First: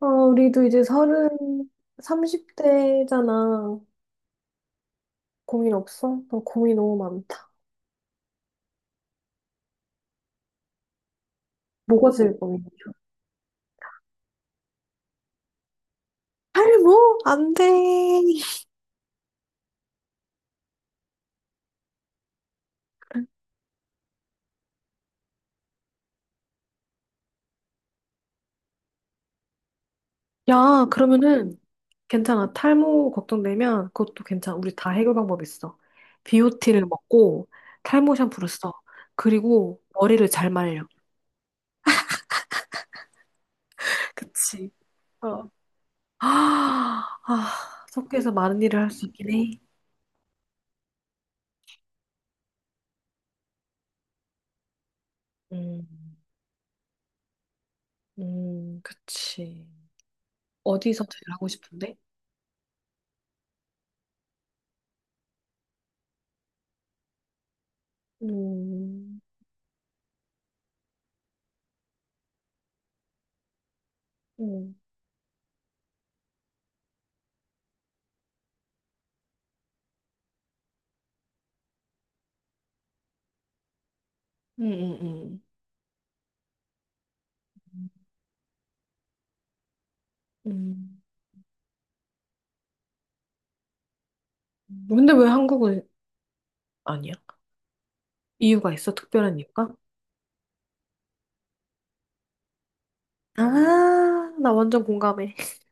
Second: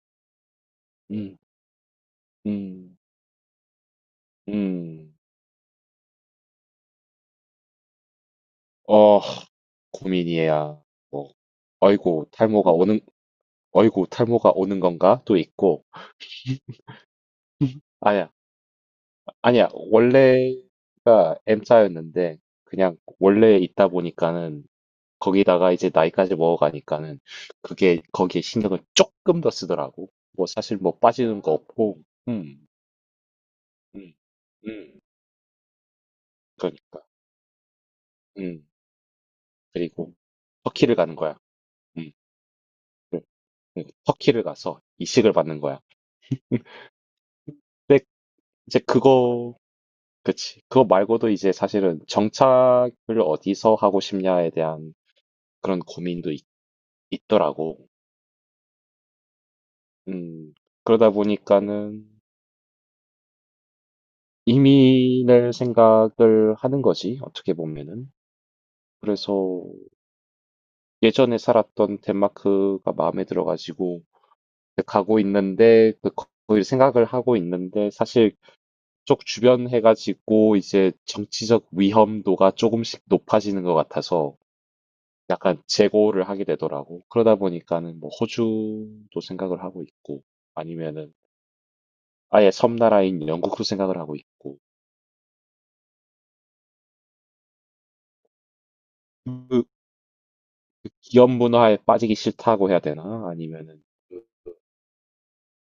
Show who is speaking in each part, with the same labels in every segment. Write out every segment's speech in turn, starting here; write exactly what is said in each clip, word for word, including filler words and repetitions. Speaker 1: 어, 우리도 이제 서른,
Speaker 2: 음. 음.
Speaker 1: 삼십 대잖아.
Speaker 2: 음.
Speaker 1: 고민 없어? 나 고민 너무 많다.
Speaker 2: 어. 고민이야. 뭐
Speaker 1: 뭐가
Speaker 2: "어이구
Speaker 1: 제일 고민이야?
Speaker 2: 탈모가 오는 어이구 탈모가 오는 건가?" 또 있고
Speaker 1: 탈모? 안 돼.
Speaker 2: 아니야. 아니야. 원래가 M자였는데 그냥 원래 있다 보니까는 거기다가 이제 나이까지 먹어가니까는 그게 거기에 신경을 쪼끔 더 쓰더라고. 뭐 사실
Speaker 1: 야,
Speaker 2: 뭐 빠지는 거
Speaker 1: 그러면은
Speaker 2: 없고
Speaker 1: 괜찮아.
Speaker 2: 음.
Speaker 1: 탈모 걱정되면
Speaker 2: 음.
Speaker 1: 그것도 괜찮아. 우리 다
Speaker 2: 음.
Speaker 1: 해결 방법 있어. 비오티를
Speaker 2: 그러니까.
Speaker 1: 먹고 탈모 샴푸를
Speaker 2: 음.
Speaker 1: 써. 그리고
Speaker 2: 그리고
Speaker 1: 머리를 잘 말려.
Speaker 2: 터키를 가는 거야. 음. 네. 터키를
Speaker 1: 그치.
Speaker 2: 가서 이식을
Speaker 1: 어.
Speaker 2: 받는 거야.
Speaker 1: 아, 아,
Speaker 2: 근데
Speaker 1: 석회에서 많은
Speaker 2: 이제
Speaker 1: 일을 할 수 있긴
Speaker 2: 그거,
Speaker 1: 해.
Speaker 2: 그치. 그거 말고도 이제 사실은 정착을 어디서 하고 싶냐에 대한 그런
Speaker 1: 음,
Speaker 2: 고민도 있, 더라고.
Speaker 1: 음, 그치.
Speaker 2: 음,
Speaker 1: 어디서
Speaker 2: 그러다
Speaker 1: 제일 하고 싶은데?
Speaker 2: 보니까는 이민을 생각을 하는 거지, 어떻게 보면은.
Speaker 1: 음,
Speaker 2: 그래서 예전에 살았던 덴마크가 마음에 들어가지고
Speaker 1: 음,
Speaker 2: 가고 있는데, 그, 거기 생각을 하고 있는데, 사실 쪽 주변 해가 지고 이제 정치적 위험도가 조금씩 높아지는 것 같아서
Speaker 1: 음, 음,
Speaker 2: 약간 재고를 하게 되더라고. 그러다
Speaker 1: 음.
Speaker 2: 보니까는 뭐 호주도 생각을 하고 있고
Speaker 1: 음.
Speaker 2: 아니면은 아예 섬나라인 영국도 생각을 하고 있고
Speaker 1: 근데 왜 한국은 아니야? 이유가 있어? 특별한
Speaker 2: 그,
Speaker 1: 이유가?
Speaker 2: 그 기업 문화에 빠지기 싫다고 해야 되나?
Speaker 1: 아,
Speaker 2: 아니면은 그-
Speaker 1: 나 완전 공감해.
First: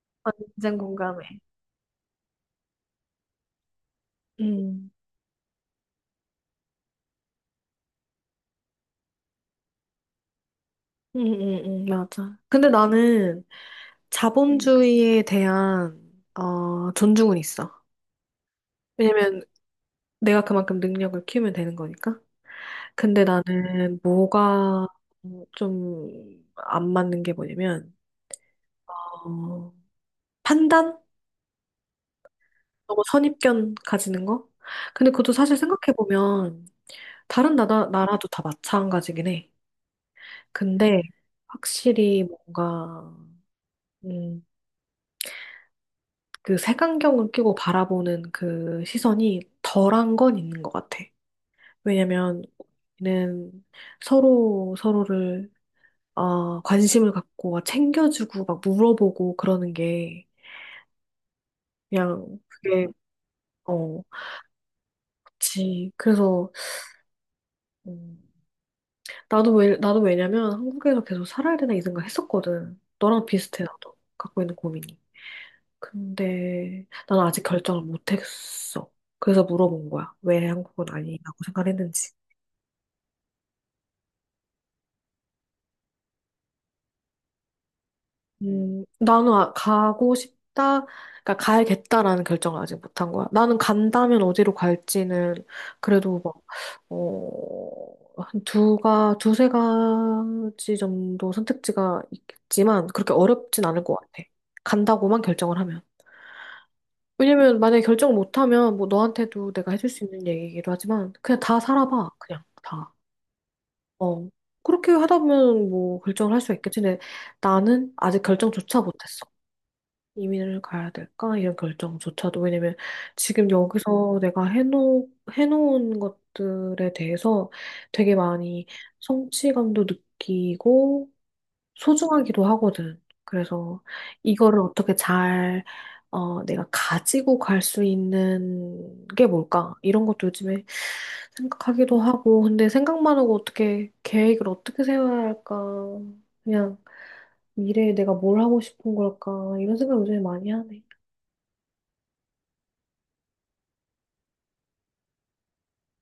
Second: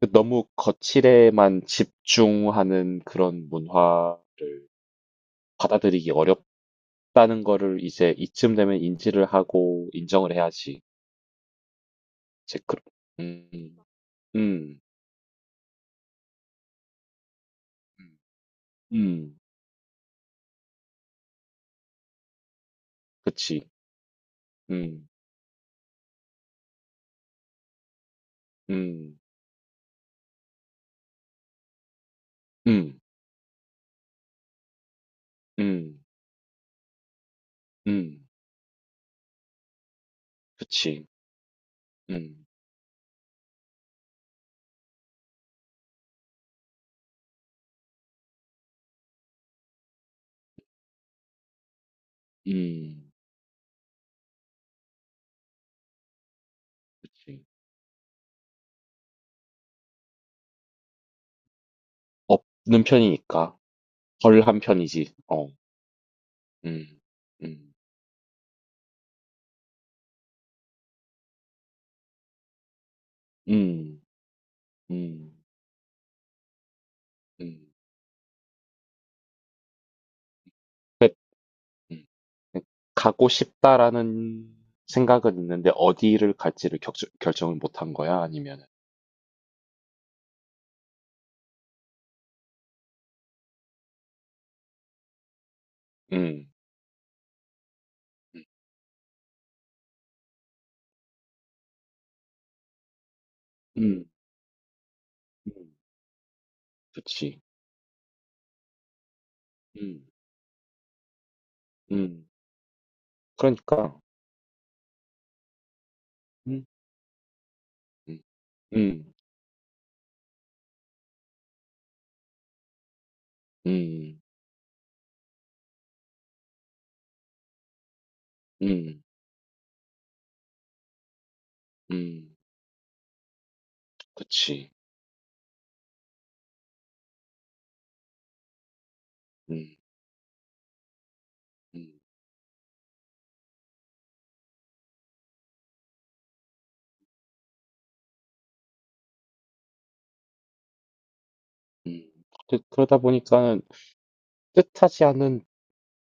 Speaker 2: 그 너무
Speaker 1: 완전 공감해.
Speaker 2: 거칠에만 집중하는 그런 문화를
Speaker 1: 음,
Speaker 2: 받아들이기 어렵다는 거를 이제 이쯤 되면 인지를 하고 인정을 해야지.
Speaker 1: 음, 음, 음. 맞아.
Speaker 2: 제,
Speaker 1: 근데
Speaker 2: 그,
Speaker 1: 나는 음.
Speaker 2: 음, 음.
Speaker 1: 자본주의에 대한, 어, 존중은 있어.
Speaker 2: 음.
Speaker 1: 왜냐면 내가 그만큼 능력을 키우면 되는 거니까. 근데
Speaker 2: 그치.
Speaker 1: 나는 뭐가
Speaker 2: 음.
Speaker 1: 좀 안 맞는 게 뭐냐면,
Speaker 2: 음.
Speaker 1: 어, 판단?
Speaker 2: 음.
Speaker 1: 너무 선입견 가지는 거? 근데 그것도 사실
Speaker 2: 음.
Speaker 1: 생각해보면 다른 나라,
Speaker 2: 음.
Speaker 1: 나라도 다 마찬가지긴 해. 근데
Speaker 2: 그치.
Speaker 1: 확실히
Speaker 2: 음.
Speaker 1: 뭔가 음, 그 색안경을 끼고 바라보는 그 시선이 덜한 건 있는 것 같아. 왜냐면
Speaker 2: 음.
Speaker 1: 우리는 서로 서로를 어, 관심을
Speaker 2: 그치.
Speaker 1: 갖고 막 챙겨주고 막 물어보고 그러는 게 그냥
Speaker 2: 없는
Speaker 1: 그게
Speaker 2: 편이니까.
Speaker 1: 어,
Speaker 2: 덜한 편이지. 어.
Speaker 1: 그렇지. 그래서
Speaker 2: 음. 음.
Speaker 1: 음, 나도 왜, 나도 왜냐면 한국에서 계속 살아야 되나 이 생각 했었거든. 너랑 비슷해, 나도.
Speaker 2: 음.
Speaker 1: 갖고 있는 고민이.
Speaker 2: 음.
Speaker 1: 근데 나는 아직
Speaker 2: 음.
Speaker 1: 결정을 못 했어. 그래서 물어본 거야. 왜 한국은
Speaker 2: 그-
Speaker 1: 아니라고
Speaker 2: 음.
Speaker 1: 생각했는지.
Speaker 2: 음. 가고 싶다라는 생각은 있는데 어디를 갈지를 격 결정을 못한 거야? 아니면
Speaker 1: 음, 나는 아- 가고 싶다, 그러니까 가야겠다라는 결정을 아직 못 한 거야. 나는 간다면 어디로 갈지는 그래도 막,
Speaker 2: 음.
Speaker 1: 어, 한
Speaker 2: 음.
Speaker 1: 두가, 두세 가지 정도 선택지가 있겠지만 그렇게 어렵진 않을 것 같아. 간다고만 결정을
Speaker 2: 음.
Speaker 1: 하면.
Speaker 2: 그치.
Speaker 1: 왜냐면 만약에 결정 못하면 뭐 너한테도 내가 해줄 수
Speaker 2: 음.
Speaker 1: 있는 얘기이기도 하지만 그냥 다 살아봐.
Speaker 2: 음.
Speaker 1: 그냥 다.
Speaker 2: 그러니까.
Speaker 1: 어. 그렇게 하다 보면 뭐 결정을 할 수
Speaker 2: 음.
Speaker 1: 있겠지. 근데 나는
Speaker 2: 음.
Speaker 1: 아직 결정조차
Speaker 2: 음.
Speaker 1: 못했어. 이민을 가야 될까? 이런 결정조차도. 왜냐면 지금
Speaker 2: 음.
Speaker 1: 여기서 내가 해놓, 해놓은 것들에 대해서 되게 많이
Speaker 2: 음.
Speaker 1: 성취감도 느끼고
Speaker 2: 음.
Speaker 1: 소중하기도 하거든. 그래서 이거를
Speaker 2: 그치.
Speaker 1: 어떻게 잘, 어, 내가 가지고 갈 수 있는 게 뭘까?
Speaker 2: 음.
Speaker 1: 이런 것도 요즘에
Speaker 2: 음.
Speaker 1: 생각하기도 하고, 근데 생각만 하고 어떻게 계획을 어떻게 세워야 할까? 그냥 미래에 내가 뭘 하고 싶은 걸까? 이런 생각 요즘에 많이 하네.
Speaker 2: 음. 그- 그러다 보니까는 뜻하지 않은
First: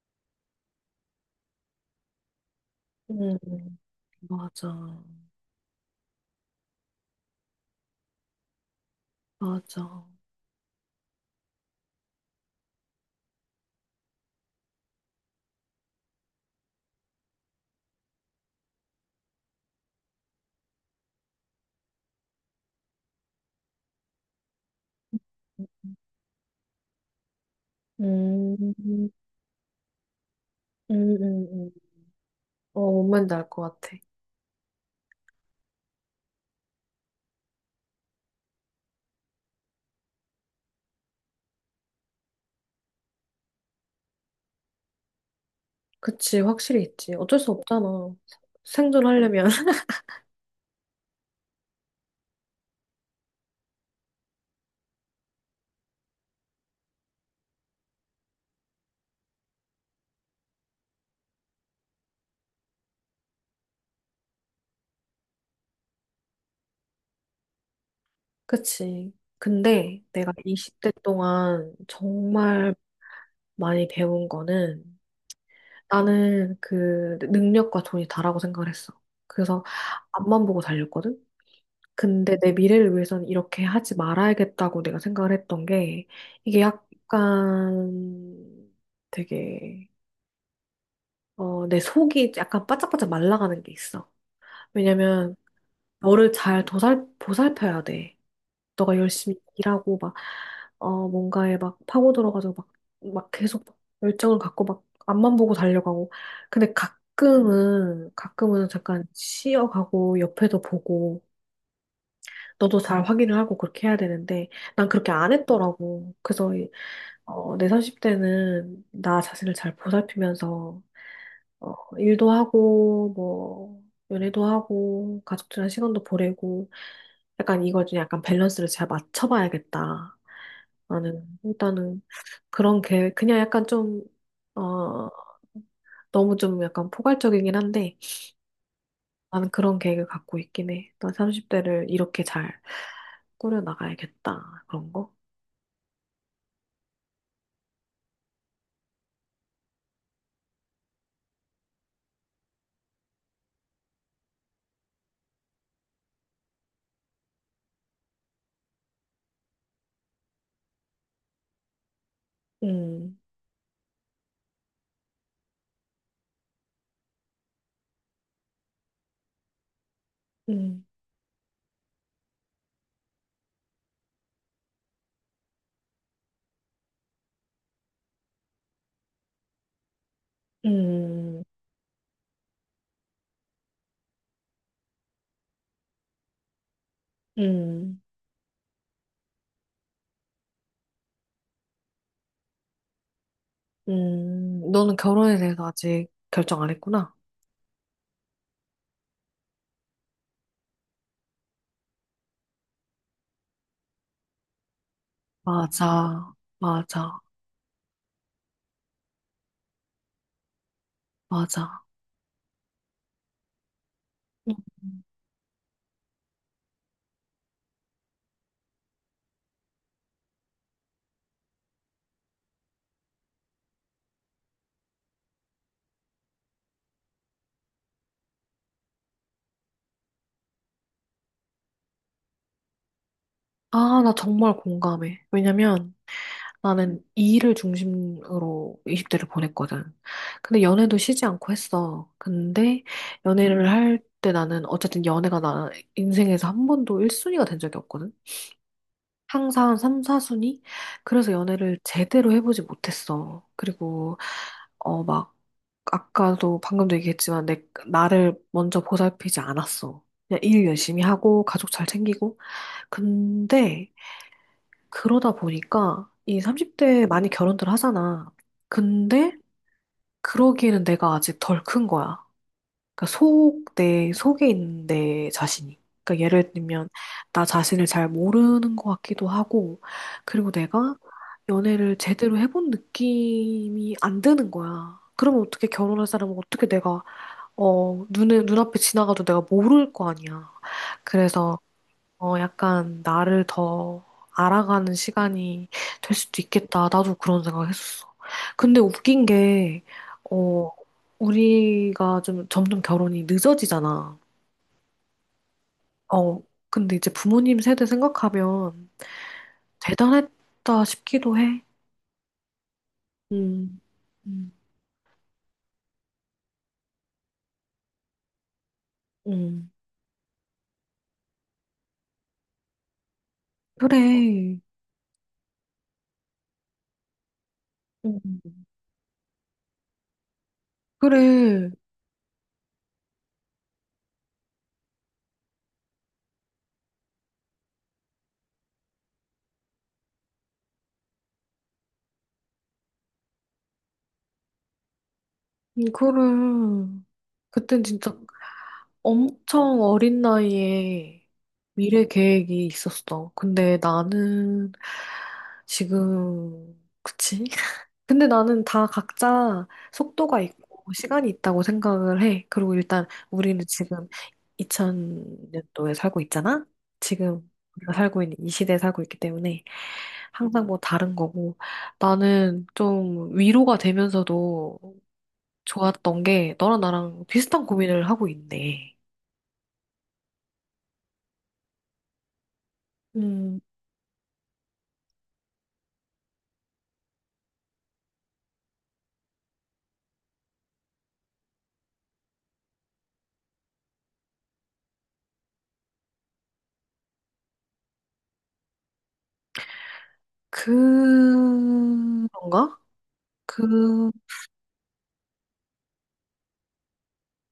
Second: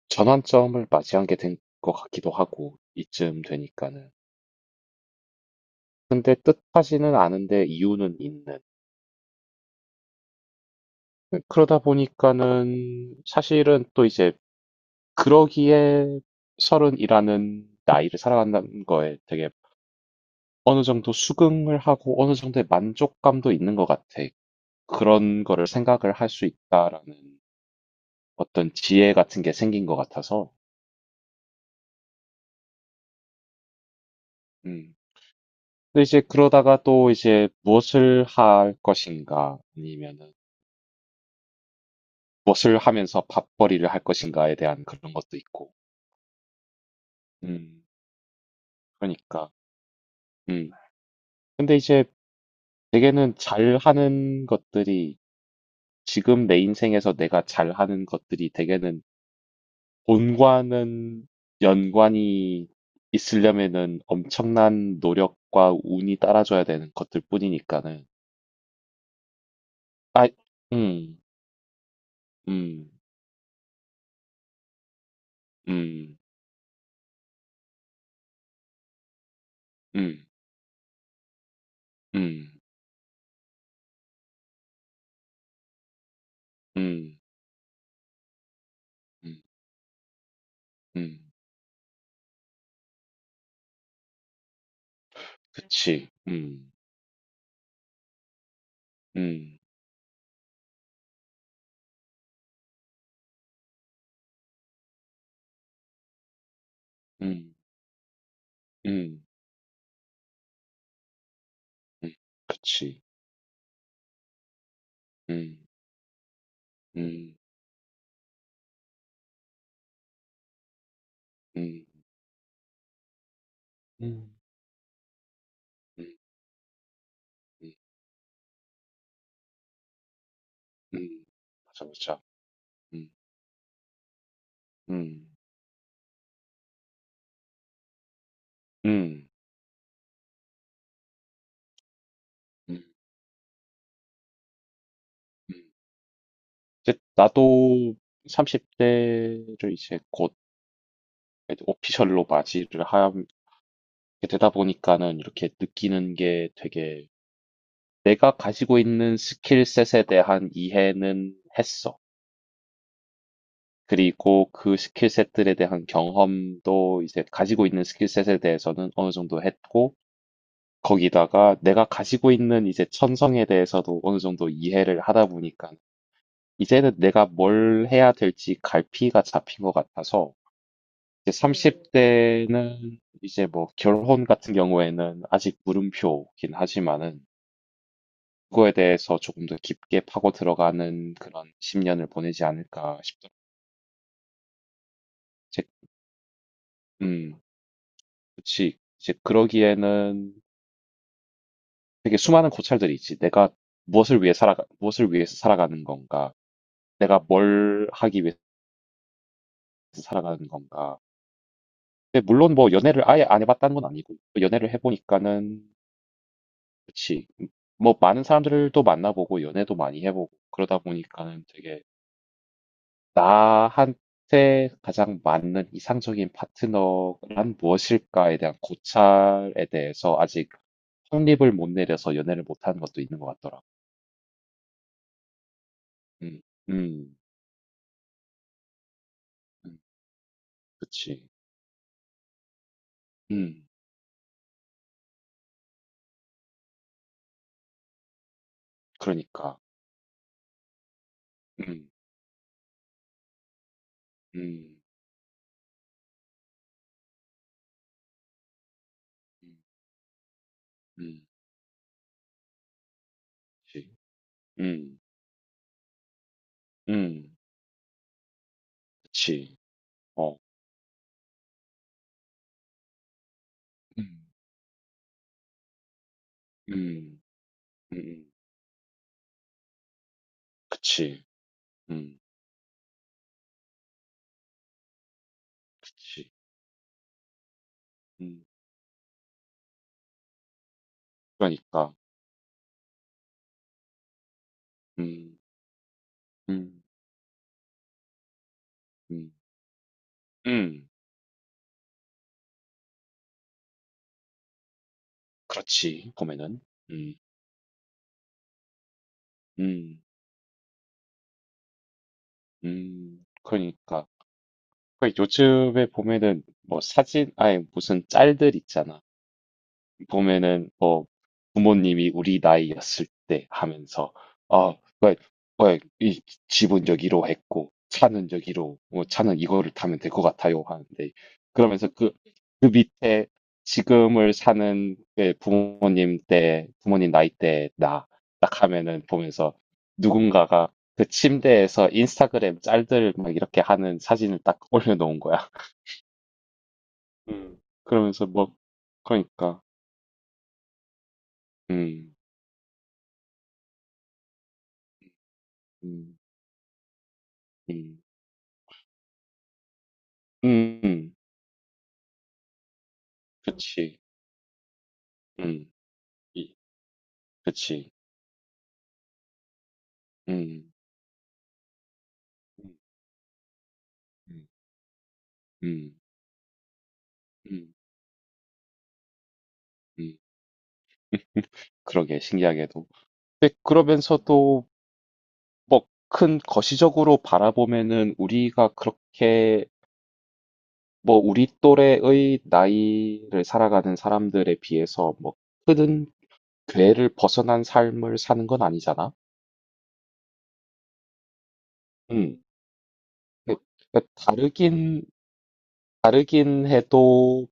Speaker 2: 전환점을 맞이한 게 된 것 같기도 하고,
Speaker 1: 음,
Speaker 2: 이쯤 되니까는.
Speaker 1: 맞아.
Speaker 2: 근데 뜻하지는 않은데 이유는 있는.
Speaker 1: 맞아.
Speaker 2: 그, 그러다 보니까는 사실은 또 이제 그러기에 서른이라는 나이를 살아간다는 거에 되게 어느 정도 수긍을 하고 어느 정도의 만족감도 있는 것 같아. 그런 거를 생각을 할 수 있다라는
Speaker 1: 음,
Speaker 2: 어떤
Speaker 1: 음,
Speaker 2: 지혜 같은 게 생긴 것 같아서.
Speaker 1: 음, 음. 어, 뭔 말인지 알 것 같아.
Speaker 2: 음. 근데 이제 그러다가 또 이제 무엇을 할 것인가 아니면은 무엇을 하면서 밥벌이를 할 것인가에 대한 그런 것도 있고.
Speaker 1: 그치, 확실히 있지. 어쩔 수
Speaker 2: 음.
Speaker 1: 없잖아. 생존하려면.
Speaker 2: 그러니까. 음. 근데 이제 대개는 잘하는 것들이 지금 내 인생에서 내가 잘하는 것들이 대개는 본과는 연관이 있으려면은 엄청난 노력과 운이 따라줘야 되는 것들 뿐이니까는.
Speaker 1: 그치. 근데
Speaker 2: 아,
Speaker 1: 내가 이십 대
Speaker 2: 음,
Speaker 1: 동안 정말
Speaker 2: 음.
Speaker 1: 많이 배운 거는
Speaker 2: 음.
Speaker 1: 나는 그 능력과 돈이 다라고 생각을 했어. 그래서
Speaker 2: 음.
Speaker 1: 앞만 보고 달렸거든? 근데 내
Speaker 2: 음.
Speaker 1: 미래를 위해서는 이렇게 하지 말아야겠다고 내가 생각을 했던 게 이게
Speaker 2: 음.
Speaker 1: 약간
Speaker 2: 음.
Speaker 1: 되게
Speaker 2: 음.
Speaker 1: 어, 내 속이 약간 바짝바짝 말라가는 게 있어. 왜냐면
Speaker 2: 그치.
Speaker 1: 너를 잘
Speaker 2: 음.
Speaker 1: 도살, 보살펴야 돼. 너가 열심히
Speaker 2: 음.
Speaker 1: 일하고 막, 어, 뭔가에 막 파고들어가지고 막, 막 계속 막 열정을 갖고 막 앞만 보고 달려가고. 근데
Speaker 2: 음.
Speaker 1: 가끔은, 가끔은 잠깐
Speaker 2: 음.
Speaker 1: 쉬어가고 옆에도 보고
Speaker 2: 음.
Speaker 1: 너도
Speaker 2: 그치.
Speaker 1: 잘 확인을 하고 그렇게 해야 되는데 난 그렇게 안
Speaker 2: 음.
Speaker 1: 했더라고. 그래서, 이-
Speaker 2: 음.
Speaker 1: 어, 내 삼십 대는 나 자신을 잘 보살피면서, 어,
Speaker 2: 음.
Speaker 1: 일도 하고, 뭐,
Speaker 2: 음.
Speaker 1: 연애도 하고, 가족들이랑 시간도
Speaker 2: 음.
Speaker 1: 보내고, 약간
Speaker 2: 음.
Speaker 1: 이걸 좀 약간 밸런스를 잘 맞춰봐야겠다.
Speaker 2: 음.
Speaker 1: 나는
Speaker 2: 맞아,
Speaker 1: 일단은
Speaker 2: 맞아.
Speaker 1: 그런
Speaker 2: 음.
Speaker 1: 계획, 그냥 약간 좀, 어,
Speaker 2: 음.
Speaker 1: 너무 좀 약간 포괄적이긴 한데
Speaker 2: 음.
Speaker 1: 나는 그런 계획을 갖고 있긴 해. 나 삼십 대를 이렇게 잘
Speaker 2: 음.
Speaker 1: 꾸려나가야겠다. 그런 거?
Speaker 2: 음. 이제 나도 삼십 대를 이제 곧 오피셜로 맞이를 하게 되다 보니까는 이렇게 느끼는 게 되게 내가 가지고 있는 스킬셋에 대한 이해는 했어.
Speaker 1: 음,
Speaker 2: 그리고 그 스킬셋들에 대한 경험도 이제 가지고 있는 스킬셋에 대해서는 어느 정도 했고,
Speaker 1: 음,
Speaker 2: 거기다가 내가 가지고 있는 이제 천성에 대해서도 어느 정도 이해를 하다 보니까 이제는 내가 뭘 해야 될지 갈피가 잡힌 것 같아서 이제
Speaker 1: 음,
Speaker 2: 삼십 대는 이제 뭐 결혼 같은 경우에는 아직 물음표긴 하지만은
Speaker 1: 음,
Speaker 2: 그거에 대해서 조금 더 깊게 파고 들어가는 그런 십 년을 보내지 않을까 싶더라고요.
Speaker 1: 음. 너는 결혼에
Speaker 2: 이제,
Speaker 1: 대해서 아직 결정 안 했구나.
Speaker 2: 음, 그치. 이제 그러기에는 되게 수많은 고찰들이 있지. 내가 무엇을 위해 살아가, 무엇을 위해서 살아가는 건가?
Speaker 1: 맞아,
Speaker 2: 내가
Speaker 1: 맞아,
Speaker 2: 뭘 하기 위해서 살아가는 건가?
Speaker 1: 맞아.
Speaker 2: 근데 물론 뭐 연애를 아예 안 해봤다는 건 아니고, 뭐
Speaker 1: 응.
Speaker 2: 연애를 해보니까는, 그치. 뭐 많은 사람들도 만나보고, 연애도 많이 해보고, 그러다 보니까는 되게 나한테 가장 맞는 이상적인 파트너란 무엇일까에 대한 고찰에 대해서 아직 확립을 못 내려서 연애를 못하는 것도 있는 것 같더라고.
Speaker 1: 아, 나 정말 공감해. 왜냐면
Speaker 2: 음,
Speaker 1: 나는
Speaker 2: 음,
Speaker 1: 이 일을 중심으로 이십 대를
Speaker 2: 음,
Speaker 1: 보냈거든. 근데 연애도 쉬지
Speaker 2: 그치.
Speaker 1: 않고 했어. 근데
Speaker 2: 음.
Speaker 1: 연애를 할 때 나는 어쨌든 연애가 나 인생에서 한 번도 일 순위가 된 적이 없거든.
Speaker 2: 그러니까.
Speaker 1: 항상 삼, 사 순위? 그래서 연애를
Speaker 2: 음.
Speaker 1: 제대로 해보지 못했어. 그리고
Speaker 2: 음.
Speaker 1: 어 막 아까도 방금도 얘기했지만 내 나를 먼저 보살피지
Speaker 2: 음.
Speaker 1: 않았어. 그냥 일 열심히
Speaker 2: 음.
Speaker 1: 하고 가족 잘 챙기고
Speaker 2: 그치.
Speaker 1: 근데
Speaker 2: 음.
Speaker 1: 그러다 보니까 이 삼십 대에 많이
Speaker 2: 음.
Speaker 1: 결혼들 하잖아. 근데
Speaker 2: 그치. 어.
Speaker 1: 그러기에는 내가 아직 덜 큰 거야. 그러니까 속, 내
Speaker 2: 음.
Speaker 1: 속에 있는 내 자신이. 그러니까 예를
Speaker 2: 음.
Speaker 1: 들면
Speaker 2: 음.
Speaker 1: 나 자신을 잘
Speaker 2: 음,
Speaker 1: 모르는 것 같기도 하고, 그리고 내가
Speaker 2: 그치.
Speaker 1: 연애를
Speaker 2: 음.
Speaker 1: 제대로 해본 느낌이 안 드는 거야. 그러면 어떻게 결혼할
Speaker 2: 그치.
Speaker 1: 사람은 어떻게 내가 어 눈에
Speaker 2: 음.
Speaker 1: 눈앞에 지나가도 내가 모를 거 아니야. 그래서
Speaker 2: 그러니까.
Speaker 1: 어, 약간 나를 더 알아가는
Speaker 2: 음.
Speaker 1: 시간이 될 수도 있겠다.
Speaker 2: 음.
Speaker 1: 나도 그런 생각했었어. 근데 웃긴
Speaker 2: 음.
Speaker 1: 게, 어,
Speaker 2: 음.
Speaker 1: 우리가 좀 점점 결혼이 늦어지잖아.
Speaker 2: 그렇지.
Speaker 1: 어,
Speaker 2: 봄에는.
Speaker 1: 근데 이제
Speaker 2: 음.
Speaker 1: 부모님 세대 생각하면
Speaker 2: 음.
Speaker 1: 대단했다 싶기도 해.
Speaker 2: 음.
Speaker 1: 음,
Speaker 2: 그러니까.
Speaker 1: 음,
Speaker 2: 그 요즘에 보면은 뭐 사진, 아니 무슨 짤들 있잖아.
Speaker 1: 음.
Speaker 2: 보면은 뭐 부모님이 우리 나이였을 때 하면서
Speaker 1: 그래.
Speaker 2: 아, 왜, 왜, 이 집은 여기로 했고 차는
Speaker 1: 음,
Speaker 2: 여기로 뭐 차는 이거를 타면 될 것 같아요 하는데
Speaker 1: 그래.
Speaker 2: 그러면서 그, 그 밑에 지금을 사는 그 부모님 때 부모님 나이 때 나 딱 하면은 보면서 누군가가 그 침대에서 인스타그램 짤들 막 이렇게 하는 사진을 딱 올려놓은 거야.
Speaker 1: 음, 그래.
Speaker 2: 음.
Speaker 1: 그땐 진짜
Speaker 2: 그러면서 뭐 그러니까
Speaker 1: 엄청 어린 나이에 미래
Speaker 2: 음,
Speaker 1: 계획이 있었어. 근데 나는
Speaker 2: 음,
Speaker 1: 지금, 그치?
Speaker 2: 음.
Speaker 1: 근데 나는 다 각자 속도가
Speaker 2: 음.
Speaker 1: 있고
Speaker 2: 음.
Speaker 1: 시간이 있다고 생각을 해. 그리고 일단 우리는
Speaker 2: 그치.
Speaker 1: 지금
Speaker 2: 음.
Speaker 1: 이천 년도에 살고
Speaker 2: 이
Speaker 1: 있잖아? 지금
Speaker 2: 그치.
Speaker 1: 우리가 살고 있는 이 시대에 살고 있기 때문에 항상
Speaker 2: 음.
Speaker 1: 뭐 다른 거고 나는
Speaker 2: 음.
Speaker 1: 좀 위로가
Speaker 2: 음.
Speaker 1: 되면서도
Speaker 2: 음.
Speaker 1: 좋았던 게 너랑 나랑 비슷한
Speaker 2: 음.
Speaker 1: 고민을 하고 있네.
Speaker 2: 음. 그러게 신기하게도. 근데
Speaker 1: 음.
Speaker 2: 그러면서도 뭐 큰 거시적으로 바라보면은 우리가 그렇게 뭐 우리 또래의 나이를 살아가는 사람들에 비해서 뭐 큰 궤를 벗어난 삶을 사는 건 아니잖아. 음.
Speaker 1: 그런가?
Speaker 2: 그- 그
Speaker 1: 그,
Speaker 2: 다르긴 다르긴 해도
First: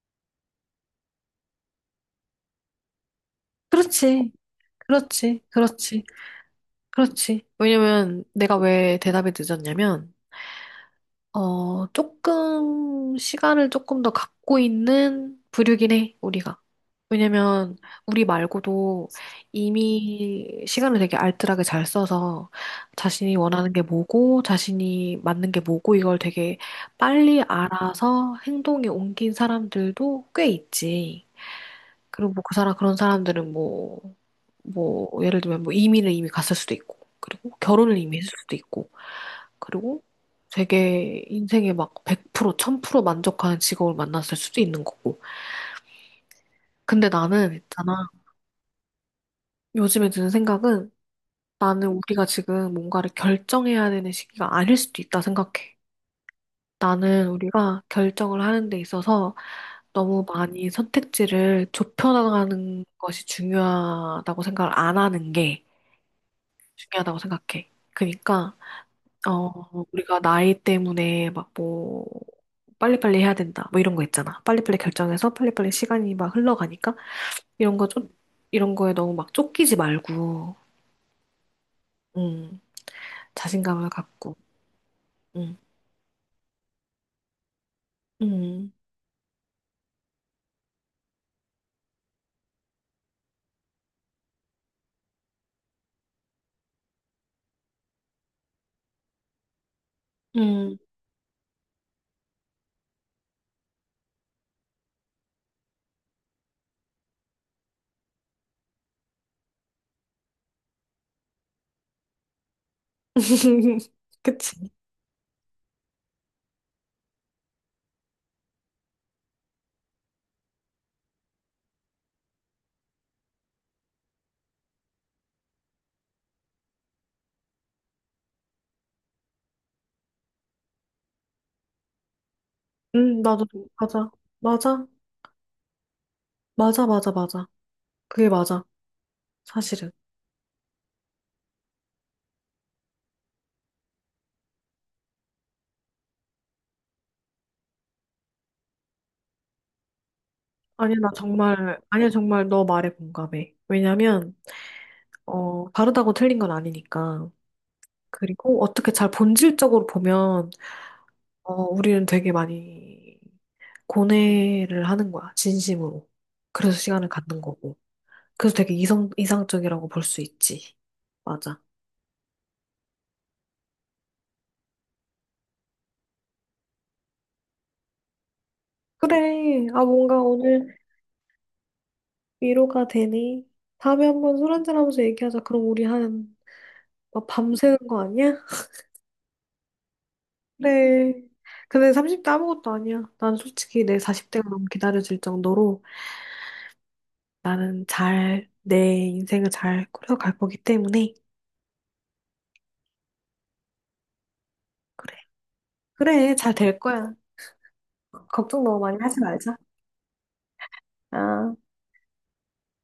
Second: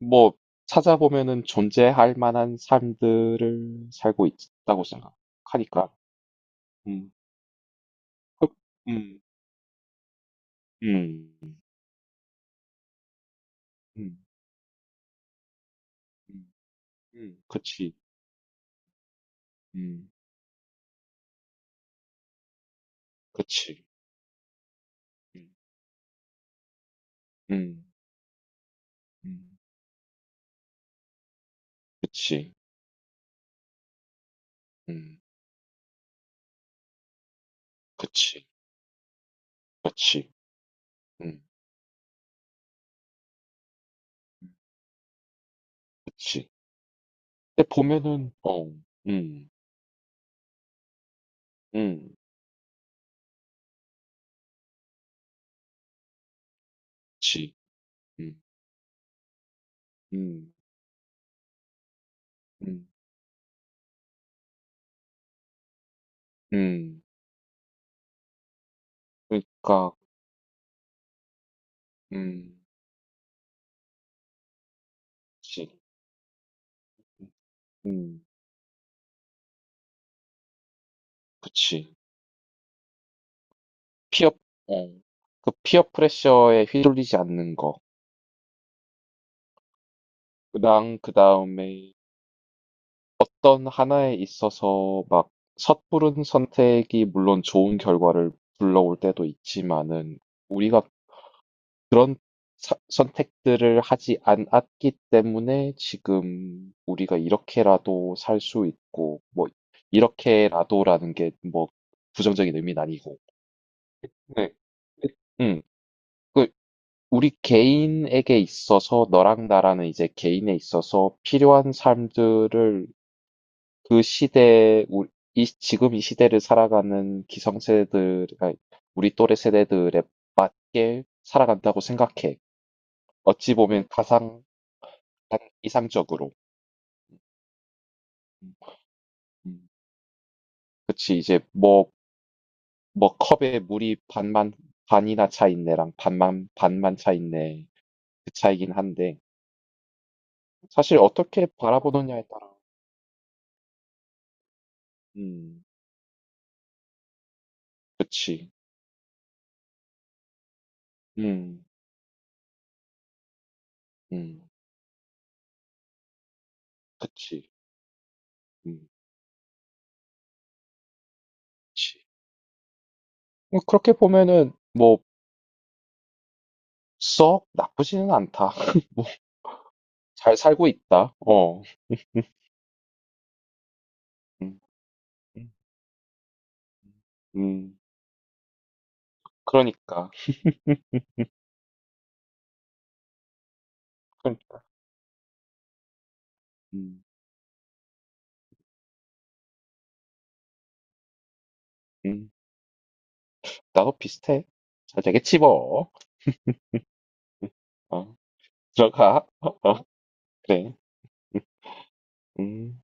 Speaker 2: 뭐 찾아보면은 존재할 만한 삶들을 살고
Speaker 1: 그렇지.
Speaker 2: 있다고
Speaker 1: 그렇지.
Speaker 2: 생각하니까.
Speaker 1: 그렇지.
Speaker 2: 음,
Speaker 1: 그렇지. 왜냐면
Speaker 2: 그,
Speaker 1: 내가 왜
Speaker 2: 음,
Speaker 1: 대답이 늦었냐면,
Speaker 2: 음,
Speaker 1: 어, 조금, 시간을 조금 더
Speaker 2: 음,
Speaker 1: 갖고 있는 부류긴 해,
Speaker 2: 음,
Speaker 1: 우리가.
Speaker 2: 음,
Speaker 1: 왜냐면
Speaker 2: 그치,
Speaker 1: 우리 말고도
Speaker 2: 음,
Speaker 1: 이미 시간을 되게 알뜰하게 잘 써서 자신이 원하는 게
Speaker 2: 그치,
Speaker 1: 뭐고, 자신이
Speaker 2: 음,
Speaker 1: 맞는 게 뭐고, 이걸 되게 빨리
Speaker 2: 음,
Speaker 1: 알아서 행동에 옮긴
Speaker 2: 음,
Speaker 1: 사람들도 꽤 있지. 그리고 뭐 그
Speaker 2: 그치,
Speaker 1: 사람 그런 사람들은 뭐 뭐
Speaker 2: 음,
Speaker 1: 예를 들면 뭐 이민을 이미 갔을 수도 있고 그리고 결혼을 이미 했을
Speaker 2: 그치,
Speaker 1: 수도 있고 그리고
Speaker 2: 그치,
Speaker 1: 되게
Speaker 2: 음,
Speaker 1: 인생에 막 백 프로 천 프로 만족하는 직업을 만났을
Speaker 2: 음,
Speaker 1: 수도 있는 거고
Speaker 2: 그치.
Speaker 1: 근데 나는
Speaker 2: 근데
Speaker 1: 있잖아
Speaker 2: 보면은, 어, 음,
Speaker 1: 요즘에 드는 생각은 나는
Speaker 2: 음,
Speaker 1: 우리가 지금 뭔가를 결정해야 되는 시기가 아닐 수도 있다 생각해. 나는
Speaker 2: 그치,
Speaker 1: 우리가
Speaker 2: 음,
Speaker 1: 결정을 하는 데 있어서 너무
Speaker 2: 음,
Speaker 1: 많이 선택지를 좁혀나가는
Speaker 2: 음,
Speaker 1: 것이 중요하다고 생각을 안 하는 게
Speaker 2: 음,
Speaker 1: 중요하다고 생각해. 그러니까 어
Speaker 2: 그러니까,
Speaker 1: 우리가 나이 때문에 막 뭐
Speaker 2: 음,
Speaker 1: 빨리빨리 해야 된다 뭐 이런 거 있잖아. 빨리빨리 결정해서
Speaker 2: 그치,
Speaker 1: 빨리빨리 시간이 막 흘러가니까
Speaker 2: 음,
Speaker 1: 이런 거 좀
Speaker 2: 음,
Speaker 1: 이런 거에 너무 막 쫓기지 말고
Speaker 2: 그치.
Speaker 1: 음 자신감을
Speaker 2: 피어,
Speaker 1: 갖고
Speaker 2: 어, 그
Speaker 1: 음
Speaker 2: 피어 프레셔에 휘둘리지 않는
Speaker 1: 음,
Speaker 2: 거랑 그 다음에 어떤 하나에 있어서 막 섣부른 선택이 물론 좋은 결과를 불러올 때도 있지만은
Speaker 1: 음.
Speaker 2: 그런 사- 선택들을 하지 않았기 때문에 지금 우리가 이렇게라도 살 수 있고 뭐 이렇게라도라는 게 뭐 부정적인 의미는 아니고 네.
Speaker 1: 그치.
Speaker 2: 음, 그 우리 개인에게 있어서 너랑 나라는 이제 개인에 있어서 필요한 삶들을 그 시대에 우- 이 지금 이 시대를 살아가는 기성세대들 아니, 우리 또래 세대들에게 살아간다고 생각해.
Speaker 1: 음 나도
Speaker 2: 어찌 보면
Speaker 1: 맞아,
Speaker 2: 가상
Speaker 1: 맞아,
Speaker 2: 이상적으로.
Speaker 1: 맞아, 맞아, 맞아. 그게 맞아
Speaker 2: 음.
Speaker 1: 사실은.
Speaker 2: 그치 이제 뭐 뭐 컵에 물이 반만 반이나 차 있네랑 반만 반만 차 있네 그 차이긴 한데
Speaker 1: 아니
Speaker 2: 사실
Speaker 1: 나
Speaker 2: 어떻게
Speaker 1: 정말 아니
Speaker 2: 바라보느냐에
Speaker 1: 정말
Speaker 2: 따라.
Speaker 1: 너 말에 공감해. 왜냐면
Speaker 2: 음
Speaker 1: 어, 다르다고 틀린 건 아니니까.
Speaker 2: 그치.
Speaker 1: 그리고 어떻게 잘 본질적으로 보면, 어,
Speaker 2: 음.
Speaker 1: 우리는 되게 많이
Speaker 2: 음.
Speaker 1: 고뇌를 하는 거야, 진심으로. 그래서 시간을 갖는
Speaker 2: 그치.
Speaker 1: 거고. 그래서 되게
Speaker 2: 음.
Speaker 1: 이성, 이상적이라고 볼 수 있지. 맞아.
Speaker 2: 그치. 뭐 그렇게 보면은 뭐 썩 나쁘지는 않다.
Speaker 1: 그래. 아, 뭔가
Speaker 2: 잘 살고
Speaker 1: 오늘
Speaker 2: 있다. 어. 음.
Speaker 1: 위로가 되니? 다음에 한번 술
Speaker 2: 음,
Speaker 1: 한잔 하면서 얘기하자.
Speaker 2: 음.
Speaker 1: 그럼 우리 한, 막 밤새는
Speaker 2: 음.
Speaker 1: 거 아니야?
Speaker 2: 그러니까.
Speaker 1: 그래. 근데 삼십 대 아무것도 아니야. 난 솔직히 내 사십 대가
Speaker 2: 그러니까.
Speaker 1: 너무 기다려질 정도로
Speaker 2: 음.
Speaker 1: 나는 잘, 내 인생을 잘 꾸려갈 거기 때문에
Speaker 2: 음. 나도 비슷해. 잘
Speaker 1: 그래,
Speaker 2: 되겠지 뭐.
Speaker 1: 그래, 잘 될 거야.
Speaker 2: 어.
Speaker 1: 걱정 너무 많이 하지
Speaker 2: 들어가.
Speaker 1: 말자.
Speaker 2: 어. 그래. 음.
Speaker 1: 아.
Speaker 2: 음.